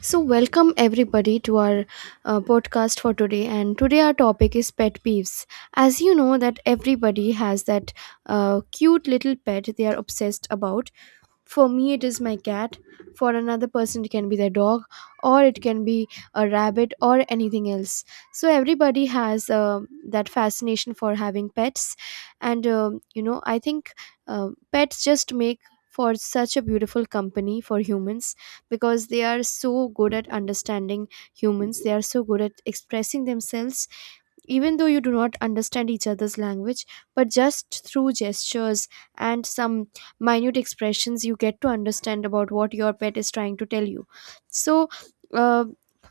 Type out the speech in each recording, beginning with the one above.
So, welcome everybody to our podcast for today. And today, our topic is pet peeves. As you know, that everybody has that cute little pet they are obsessed about. For me, it is my cat. For another person, it can be their dog, or it can be a rabbit, or anything else. So everybody has that fascination for having pets, and I think pets just make for such a beautiful company for humans because they are so good at understanding humans. They are so good at expressing themselves, even though you do not understand each other's language, but just through gestures and some minute expressions you get to understand about what your pet is trying to tell you. so uh,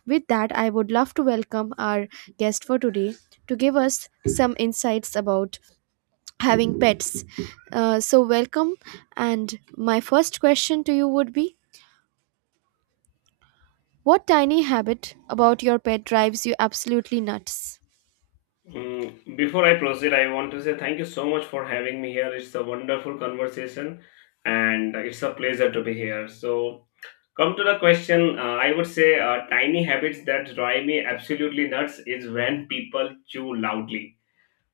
with that, I would love to welcome our guest for today to give us some insights about having pets. So welcome, and my first question to you would be, what tiny habit about your pet drives you absolutely nuts? Before I proceed, I want to say thank you so much for having me here. It's a wonderful conversation and it's a pleasure to be here. So, come to the question, I would say tiny habits that drive me absolutely nuts is when people chew loudly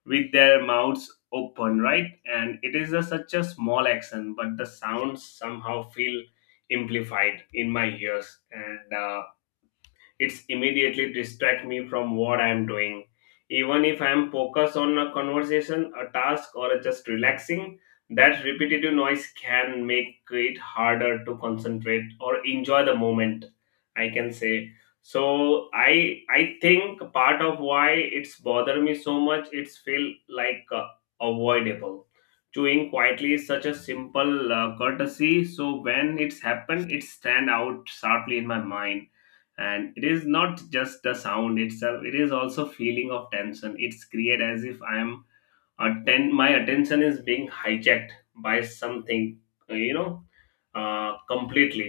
with their mouths open, right? And it is a, such a small action, but the sounds somehow feel amplified in my ears. And It's immediately distract me from what I'm doing. Even if I'm focused on a conversation, a task, or just relaxing, that repetitive noise can make it harder to concentrate or enjoy the moment. I can say so. I think part of why it's bother me so much. It's feel like avoidable chewing quietly is such a simple courtesy, so when it's happened it stand out sharply in my mind, and it is not just the sound itself, it is also feeling of tension it's create, as if I am my attention is being hijacked by something, uh, you know completely.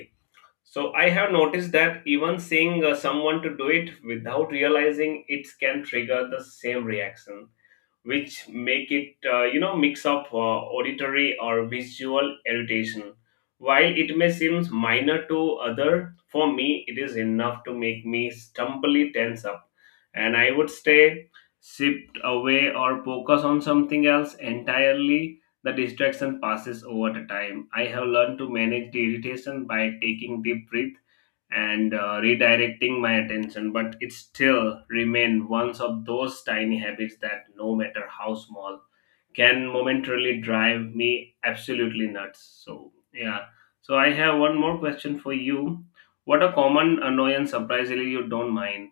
So I have noticed that even seeing someone to do it without realizing it can trigger the same reaction, which make it mix of auditory or visual irritation. While it may seem minor to other, for me it is enough to make me stumbly tense up, and I would stay shift away or focus on something else entirely. The distraction passes over the time. I have learned to manage the irritation by taking deep breath and redirecting my attention, but it still remain one of those tiny habits that no matter how small can momentarily drive me absolutely nuts. So yeah, so I have one more question for you. What a common annoyance surprisingly you don't mind?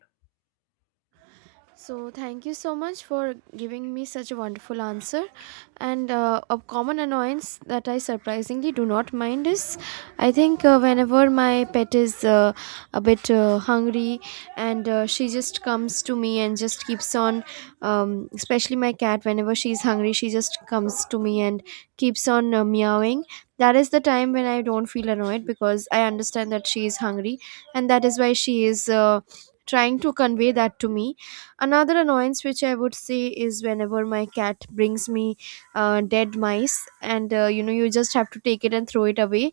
So, thank you so much for giving me such a wonderful answer. And a common annoyance that I surprisingly do not mind is, I think whenever my pet is a bit hungry and she just comes to me and just keeps on, especially my cat, whenever she's hungry, she just comes to me and keeps on meowing. That is the time when I don't feel annoyed because I understand that she is hungry, and that is why she is trying to convey that to me. Another annoyance which I would say is whenever my cat brings me dead mice, and, you know, you just have to take it and throw it away.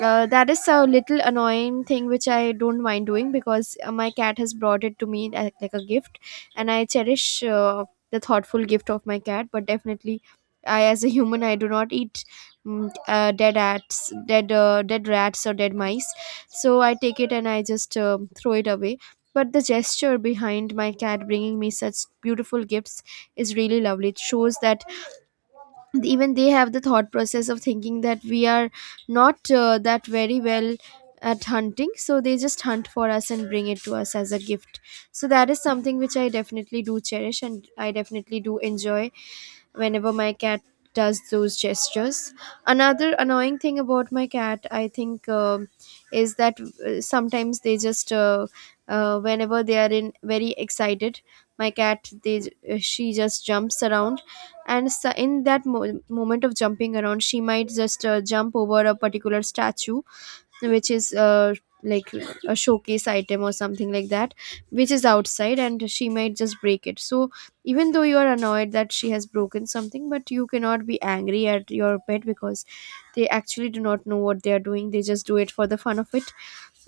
That is a little annoying thing which I don't mind doing, because my cat has brought it to me as, like, a gift, and I cherish the thoughtful gift of my cat. But definitely, I, as a human, I do not eat dead rats or dead mice. So I take it and I just throw it away. But the gesture behind my cat bringing me such beautiful gifts is really lovely. It shows that even they have the thought process of thinking that we are not that very well at hunting, so they just hunt for us and bring it to us as a gift. So that is something which I definitely do cherish and I definitely do enjoy whenever my cat does those gestures. Another annoying thing about my cat, I think, is that sometimes they just whenever they are in very excited, my cat, she just jumps around, and so in that moment of jumping around she might just jump over a particular statue which is, like a showcase item or something like that, which is outside, and she might just break it. So even though you are annoyed that she has broken something, but you cannot be angry at your pet because they actually do not know what they are doing. They just do it for the fun of it.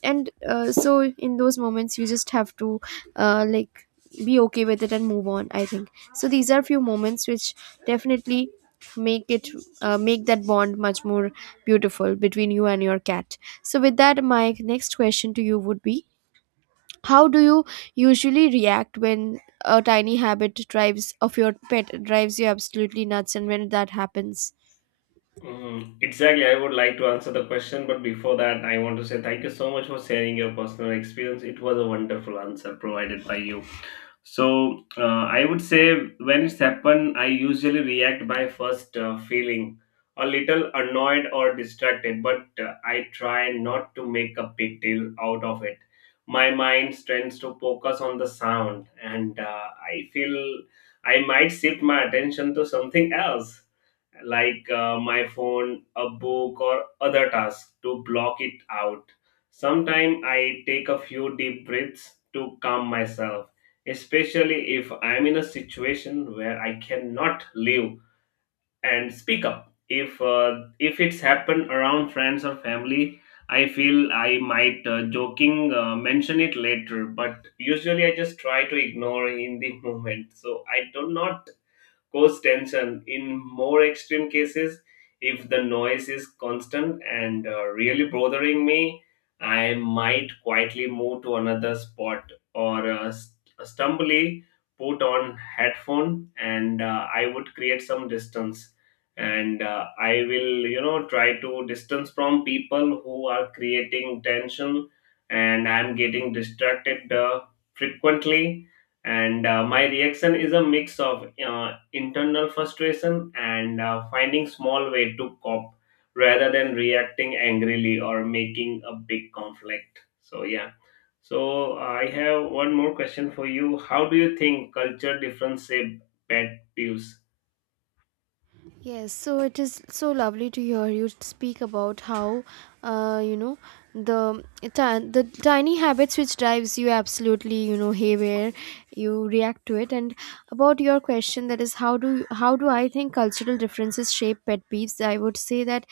And so in those moments you just have to, uh, like be okay with it and move on, I think. So these are few moments which definitely make it, make that bond much more beautiful between you and your cat. So with that, my next question to you would be, how do you usually react when a tiny habit drives of your pet drives you absolutely nuts, and when that happens? Exactly. I would like to answer the question, but before that, I want to say thank you so much for sharing your personal experience. It was a wonderful answer provided by you. So I would say when it's happened, I usually react by first feeling a little annoyed or distracted, but I try not to make a big deal out of it. My mind tends to focus on the sound, and I feel I might shift my attention to something else, like my phone, a book, or other tasks to block it out. Sometimes I take a few deep breaths to calm myself, especially if I'm in a situation where I cannot live and speak up. If it's happened around friends or family, I feel I might joking mention it later, but usually I just try to ignore in the moment. So I do not cause tension. In more extreme cases, if the noise is constant and really bothering me, I might quietly move to another spot or stumbly put on headphone and I would create some distance and I will, you know, try to distance from people who are creating tension and I'm getting distracted frequently, and my reaction is a mix of internal frustration and finding small way to cope rather than reacting angrily or making a big conflict. So yeah, so I have one more question for you. How do you think culture difference shape pet peeves? Yes, so it is so lovely to hear you speak about how, uh, you know, the tiny habits which drives you absolutely, you know, haywire. You react to it. And about your question, that is, how do I think cultural differences shape pet peeves? I would say that,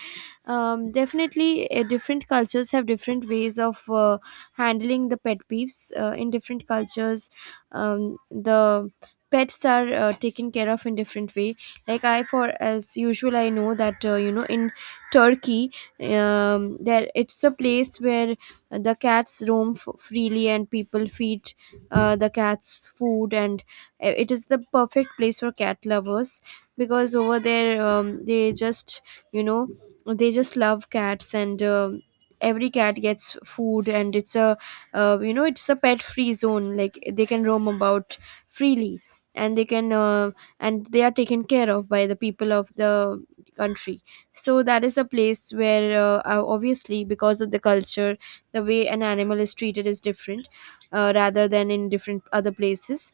definitely, different cultures have different ways of handling the pet peeves. In different cultures, the pets are taken care of in different way. Like, I, for as usual, I know that, you know, in Turkey, there, it's a place where the cats roam freely and people feed the cats food, and it is the perfect place for cat lovers because over there, they just, you know, they just love cats, and every cat gets food, and it's a, you know, it's a pet free zone, like they can roam about freely, and they can, and they are taken care of by the people of the country. So that is a place where, obviously because of the culture, the way an animal is treated is different rather than in different other places.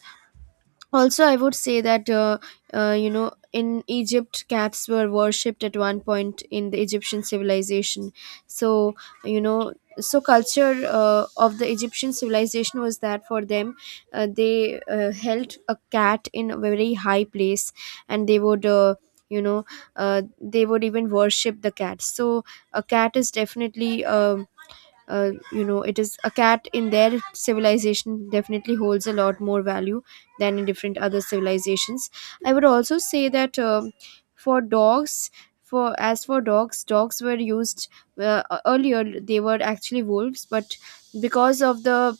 Also, I would say that, you know, in Egypt cats were worshipped at one point in the Egyptian civilization. So, you know, so culture of the Egyptian civilization was that for them, they held a cat in a very high place, and they would, you know they would even worship the cat. So a cat is definitely a, it is a cat in their civilization definitely holds a lot more value than in different other civilizations. I would also say that, for dogs, for as for dogs dogs were used, earlier they were actually wolves, but because of the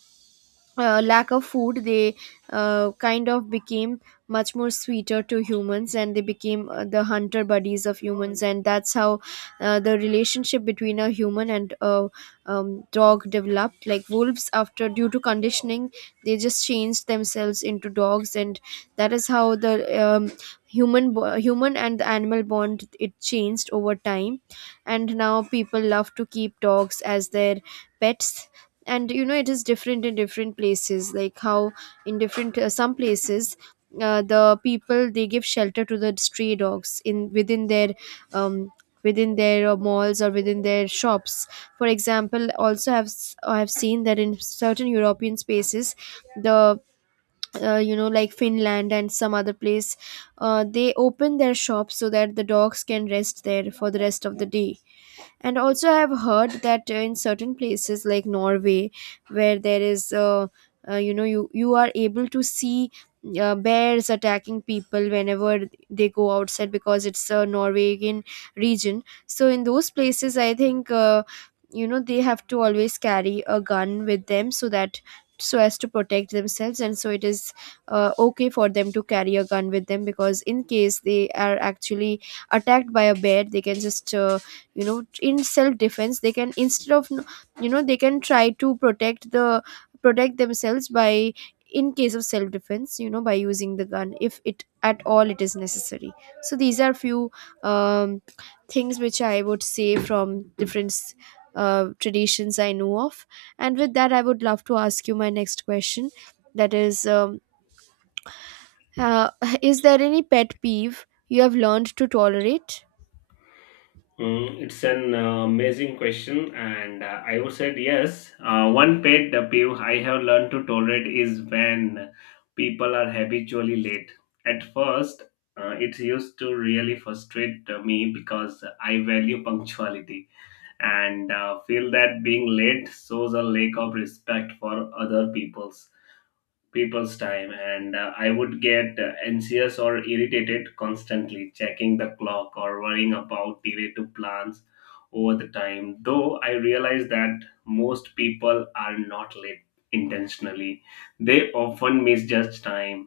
lack of food they kind of became much more sweeter to humans, and they became the hunter buddies of humans, and that's how the relationship between a human and a, dog developed. Like, wolves, after due to conditioning, they just changed themselves into dogs, and that is how the, um, human and the animal bond, it changed over time, and now people love to keep dogs as their pets. And, you know, it is different in different places, like how in different some places, the people, they give shelter to the stray dogs in, within their, um, within their malls or within their shops, for example. Also I have seen that in certain European spaces, the, you know, like Finland and some other place, they open their shops so that the dogs can rest there for the rest of the day. And also, I've heard that, in certain places like Norway, where there is, you are able to see bears attacking people whenever they go outside, because it's a Norwegian region. So in those places, I think, you know, they have to always carry a gun with them, so that, so as to protect themselves. And so it is okay for them to carry a gun with them, because in case they are actually attacked by a bear, they can just, in self defense they can, instead of, you know, they can try to protect themselves by, in case of self defense, you know, by using the gun, if it at all it is necessary. So these are few, um, things which I would say from different traditions I know of. And with that, I would love to ask you my next question, that is, uh, is there any pet peeve you have learned to tolerate? It's an amazing question, and I would say yes. One pet peeve I have learned to tolerate is when people are habitually late. At first, it used to really frustrate me because I value punctuality and feel that being late shows a lack of respect for other people's time, and I would get anxious or irritated, constantly checking the clock or worrying about delay to plans. Over the time though, I realize that most people are not late intentionally. They often misjudge time,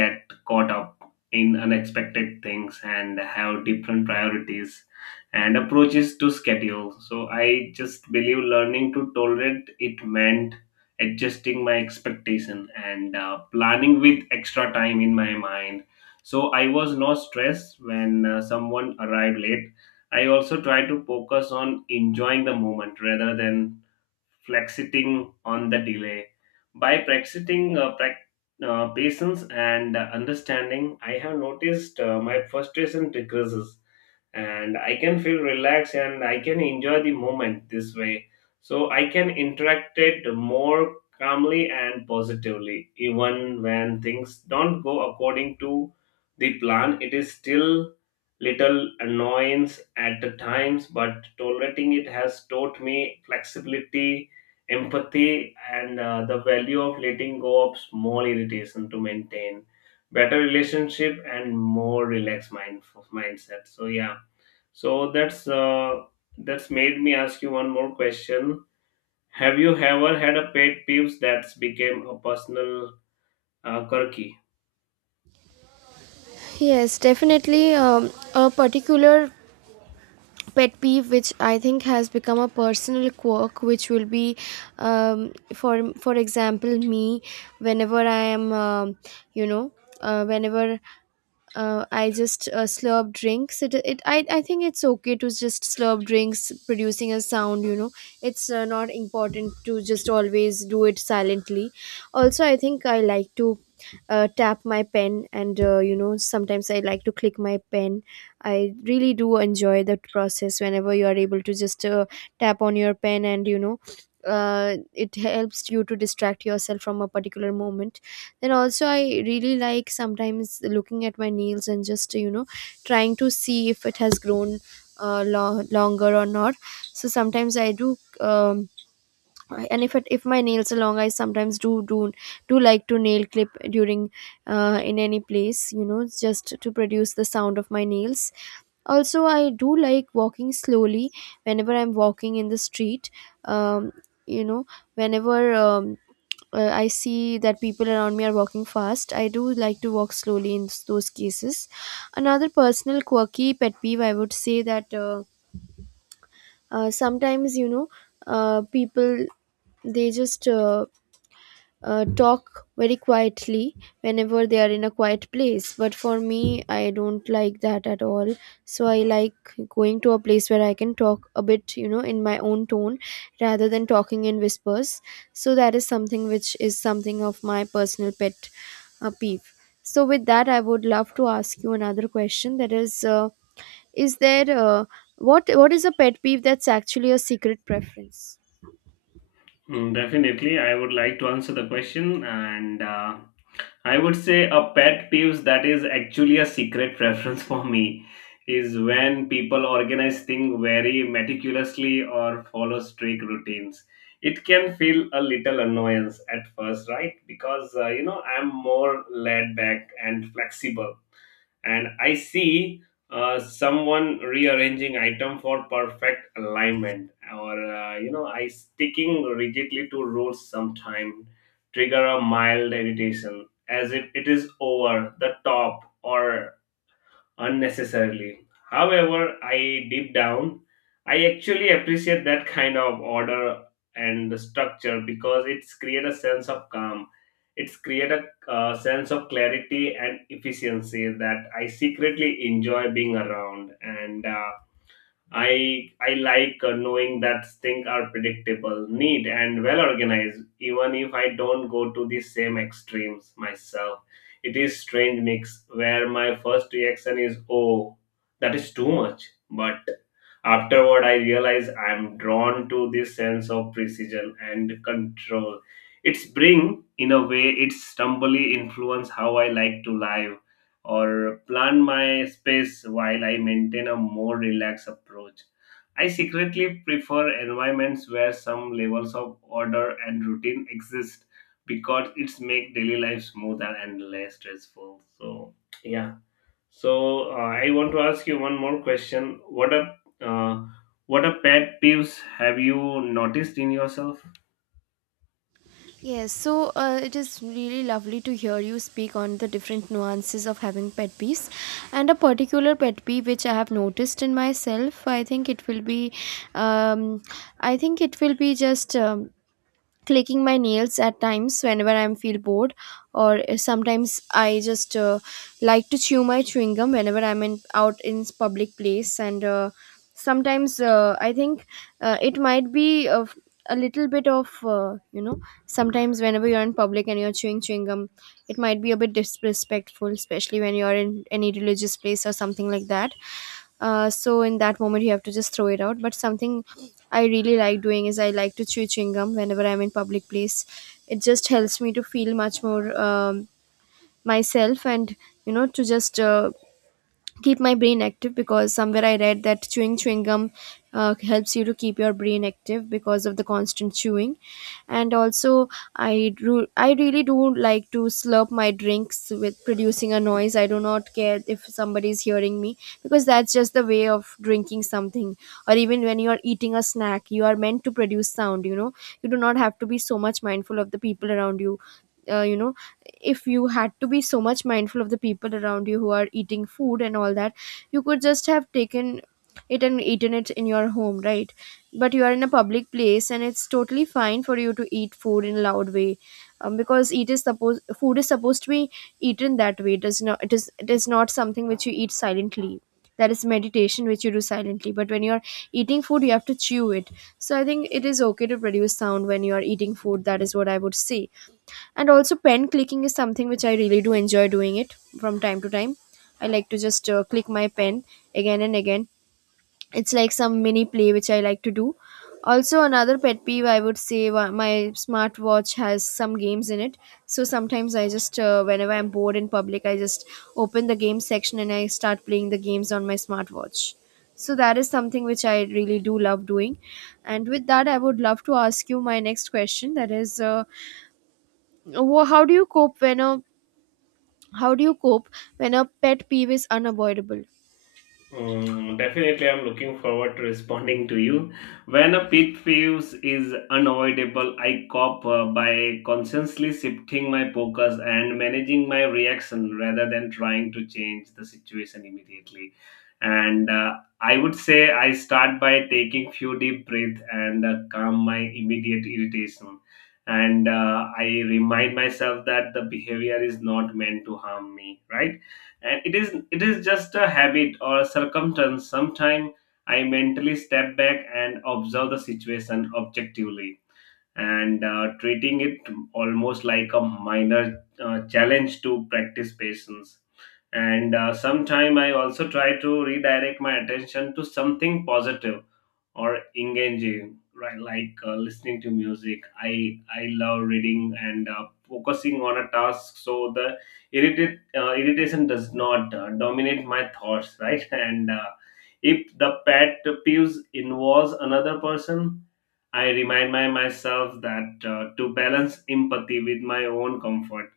get caught up in unexpected things, and have different priorities and approaches to schedule. So I just believe learning to tolerate it meant adjusting my expectation and planning with extra time in my mind, so I was not stressed when someone arrived late. I also try to focus on enjoying the moment rather than flexing on the delay. By practicing prac patience and understanding, I have noticed my frustration decreases and I can feel relaxed and I can enjoy the moment this way. So I can interact it more calmly and positively even when things don't go according to the plan. It is still little annoyance at the times, but tolerating it has taught me flexibility, empathy, and the value of letting go of small irritation to maintain better relationship and more relaxed mindset. So yeah, so that's made me ask you one more question. Have you ever had a pet peeve that's became a personal quirky? Yes, definitely. A particular pet peeve which I think has become a personal quirk, which will be, um, for for example, me, whenever I am, you know whenever I just slurp drinks. I think it's okay to just slurp drinks producing a sound, you know. It's not important to just always do it silently. Also, I think I like to tap my pen, and, you know, sometimes I like to click my pen. I really do enjoy that process whenever you are able to just tap on your pen, and, you know, it helps you to distract yourself from a particular moment. And also, I really like sometimes looking at my nails and just, you know, trying to see if it has grown longer or not. So sometimes I do, and if it, if my nails are long, I sometimes do like to nail clip during, in any place, you know, just to produce the sound of my nails. Also, I do like walking slowly whenever I'm walking in the street. Um, you know, whenever. I see that people around me are walking fast, I do like to walk slowly in those cases. Another personal quirky pet peeve, I would say that sometimes, people they just talk very quietly whenever they are in a quiet place, but for me, I don't like that at all. So I like going to a place where I can talk a bit, you know, in my own tone, rather than talking in whispers. So that is something which is something of my personal pet peeve. So with that, I would love to ask you another question, that is there what is a pet peeve that's actually a secret preference? Definitely, I would like to answer the question, and I would say a pet peeve that is actually a secret preference for me is when people organize things very meticulously or follow strict routines. It can feel a little annoyance at first, right? Because you know, I'm more laid back and flexible, and I see someone rearranging item for perfect alignment, or you know, I sticking rigidly to rules sometime trigger a mild irritation as if it is over the top or unnecessarily. However, I deep down, I actually appreciate that kind of order and structure because it's create a sense of calm. It's create a sense of clarity and efficiency that I secretly enjoy being around. And I like knowing that things are predictable, neat, and well organized, even if I don't go to the same extremes myself. It is strange mix where my first reaction is, oh, that is too much, but afterward I realize I'm drawn to this sense of precision and control. It's bring, in a way, it's stumbly influence how I like to live or plan my space while I maintain a more relaxed approach. I secretly prefer environments where some levels of order and routine exist because it's make daily life smoother and less stressful. So yeah. So I want to ask you one more question. Uh, what a pet peeves have you noticed in yourself? Yes, so it is really lovely to hear you speak on the different nuances of having pet peeves. And a particular pet peeve which I have noticed in myself, I think it will be, um, I think it will be just. Clicking my nails at times whenever I feel bored, or sometimes I just like to chew my chewing gum whenever I'm in, out in public place. And sometimes I think it might be of a little bit of you know, sometimes whenever you're in public and you're chewing chewing gum, it might be a bit disrespectful, especially when you're in any religious place or something like that. So in that moment you have to just throw it out, but something I really like doing is I like to chew chewing gum whenever I'm in public place. It just helps me to feel much more, myself, and you know, to just keep my brain active, because somewhere I read that chewing chewing gum helps you to keep your brain active because of the constant chewing. And also, I really do like to slurp my drinks with producing a noise. I do not care if somebody is hearing me, because that's just the way of drinking something. Or even when you are eating a snack, you are meant to produce sound. You know, you do not have to be so much mindful of the people around you. You know, if you had to be so much mindful of the people around you who are eating food and all that, you could just have taken it and eaten it in your home, right? But you are in a public place, and it's totally fine for you to eat food in a loud way. Because it is supposed, food is supposed to be eaten that way. It is not, it is not something which you eat silently. That is meditation, which you do silently. But when you are eating food, you have to chew it. So I think it is okay to produce sound when you are eating food. That is what I would say. And also, pen clicking is something which I really do enjoy doing it from time to time. I like to just click my pen again and again. It's like some mini play which I like to do. Also, another pet peeve I would say, my smartwatch has some games in it. So sometimes I just whenever I'm bored in public, I just open the game section and I start playing the games on my smartwatch. So that is something which I really do love doing. And with that, I would love to ask you my next question, that is how do you cope when a how do you cope when a pet peeve is unavoidable? Hmm, definitely, I'm looking forward to responding to you. When a pit peeve is unavoidable, I cope by consciously shifting my focus and managing my reaction rather than trying to change the situation immediately. And I would say I start by taking few deep breath and calm my immediate irritation. And I remind myself that the behavior is not meant to harm me, right? And it is, it is just a habit or a circumstance. Sometimes I mentally step back and observe the situation objectively, and treating it almost like a minor challenge to practice patience, and sometime I also try to redirect my attention to something positive or engaging, right? Like listening to music. I love reading and focusing on a task, so the irritated irritation does not dominate my thoughts, right? And if the pet peeves involves another person, I remind myself that to balance empathy with my own comfort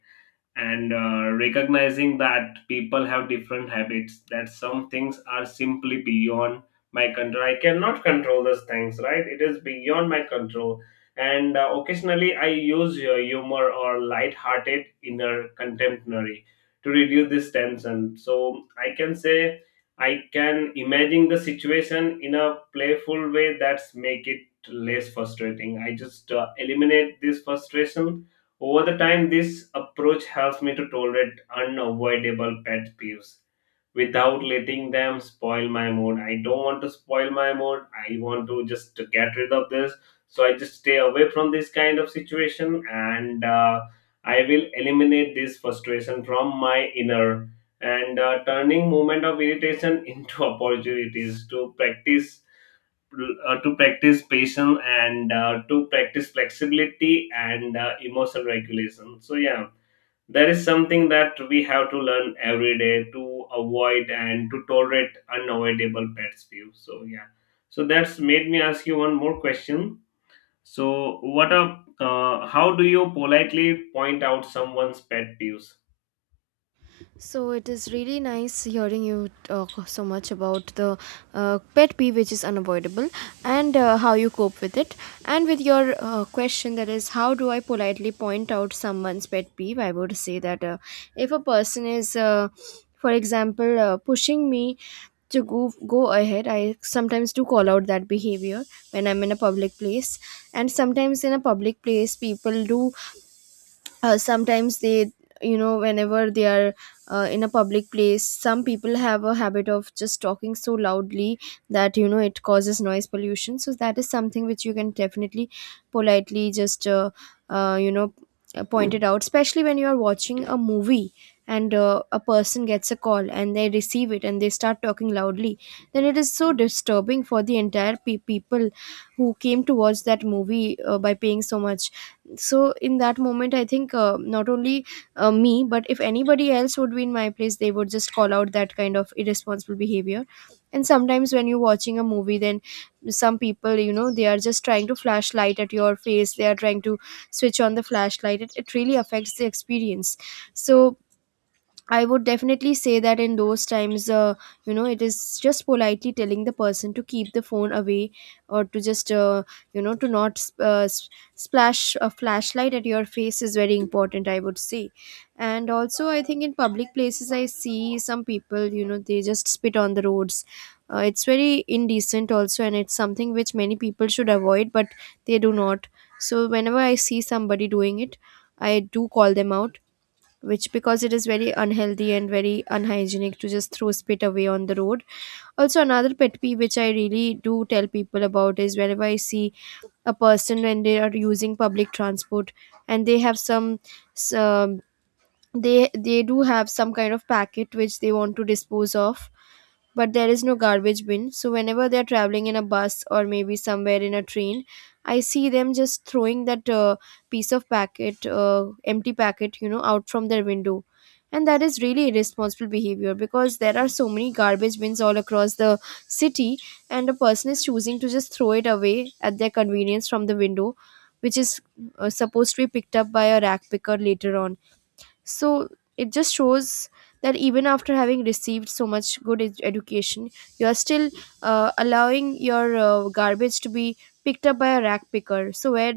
and recognizing that people have different habits, that some things are simply beyond my control. I cannot control those things, right? It is beyond my control. And occasionally I use humor or light-hearted inner contemporary to reduce this tension, so I can say I can imagine the situation in a playful way that's make it less frustrating. I just eliminate this frustration over the time. This approach helps me to tolerate unavoidable pet peeves without letting them spoil my mood. I don't want to spoil my mood. I want to just to get rid of this. So I just stay away from this kind of situation, and I will eliminate this frustration from my inner, and turning moment of irritation into opportunities to practice patience and to practice flexibility and emotional regulation. So yeah, there is something that we have to learn every day to avoid and to tolerate unavoidable pet peeves. So yeah, so that's made me ask you one more question. So what a uh, how do you politely point out someone's pet peeves? So it is really nice hearing you talk so much about the pet peeve which is unavoidable, and how you cope with it. And with your question, that is, how do I politely point out someone's pet peeve? I would say that if a person is for example, pushing me to go ahead, I sometimes do call out that behavior when I'm in a public place. And sometimes in a public place, people do sometimes they, you know, whenever they are in a public place, some people have a habit of just talking so loudly that, you know, it causes noise pollution. So that is something which you can definitely politely just you know, point it out, especially when you are watching a movie, and a person gets a call and they receive it and they start talking loudly. Then it is so disturbing for the entire people who came to watch that movie by paying so much. So in that moment, I think not only me, but if anybody else would be in my place, they would just call out that kind of irresponsible behavior. And sometimes when you're watching a movie, then some people, you know, they are just trying to flash light at your face, they are trying to switch on the flashlight. It really affects the experience. So I would definitely say that in those times, you know, it is just politely telling the person to keep the phone away, or to just, you know, to not splash a flashlight at your face is very important, I would say. And also, I think in public places, I see some people, you know, they just spit on the roads. It's very indecent also, and it's something which many people should avoid, but they do not. So, whenever I see somebody doing it, I do call them out, which because it is very unhealthy and very unhygienic to just throw spit away on the road. Also, another pet peeve which I really do tell people about is whenever I see a person when they are using public transport, and they have some, they do have some kind of packet which they want to dispose of, but there is no garbage bin. So whenever they are traveling in a bus or maybe somewhere in a train, I see them just throwing that piece of packet, empty packet, you know, out from their window. And that is really irresponsible behavior, because there are so many garbage bins all across the city, and a person is choosing to just throw it away at their convenience from the window, which is supposed to be picked up by a rack picker later on. So it just shows that even after having received so much good education, you are still allowing your garbage to be picked up by a rag picker. So where,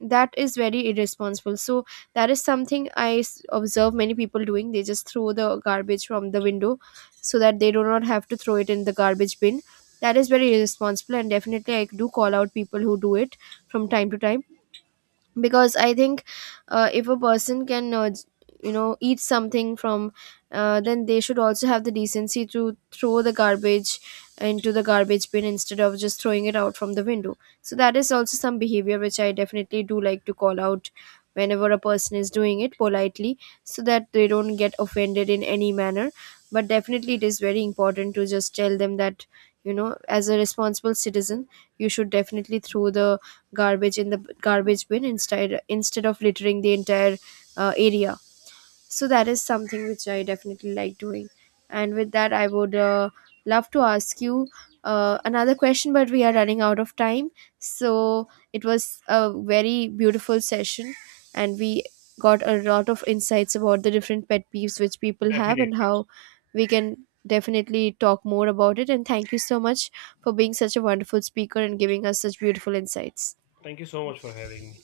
that is very irresponsible. So that is something I observe many people doing, they just throw the garbage from the window so that they do not have to throw it in the garbage bin. That is very irresponsible, and definitely I do call out people who do it from time to time, because I think if a person can you know, eat something from then they should also have the decency to throw the garbage into the garbage bin instead of just throwing it out from the window. So that is also some behavior which I definitely do like to call out whenever a person is doing it, politely, so that they don't get offended in any manner. But definitely it is very important to just tell them that, you know, as a responsible citizen, you should definitely throw the garbage in the garbage bin instead of littering the entire area. So that is something which I definitely like doing. And with that, I would love to ask you another question, but we are running out of time. So it was a very beautiful session, and we got a lot of insights about the different pet peeves which people have, and Definitely. how we can definitely talk more about it. And thank you so much for being such a wonderful speaker and giving us such beautiful insights. Thank you so much for having me.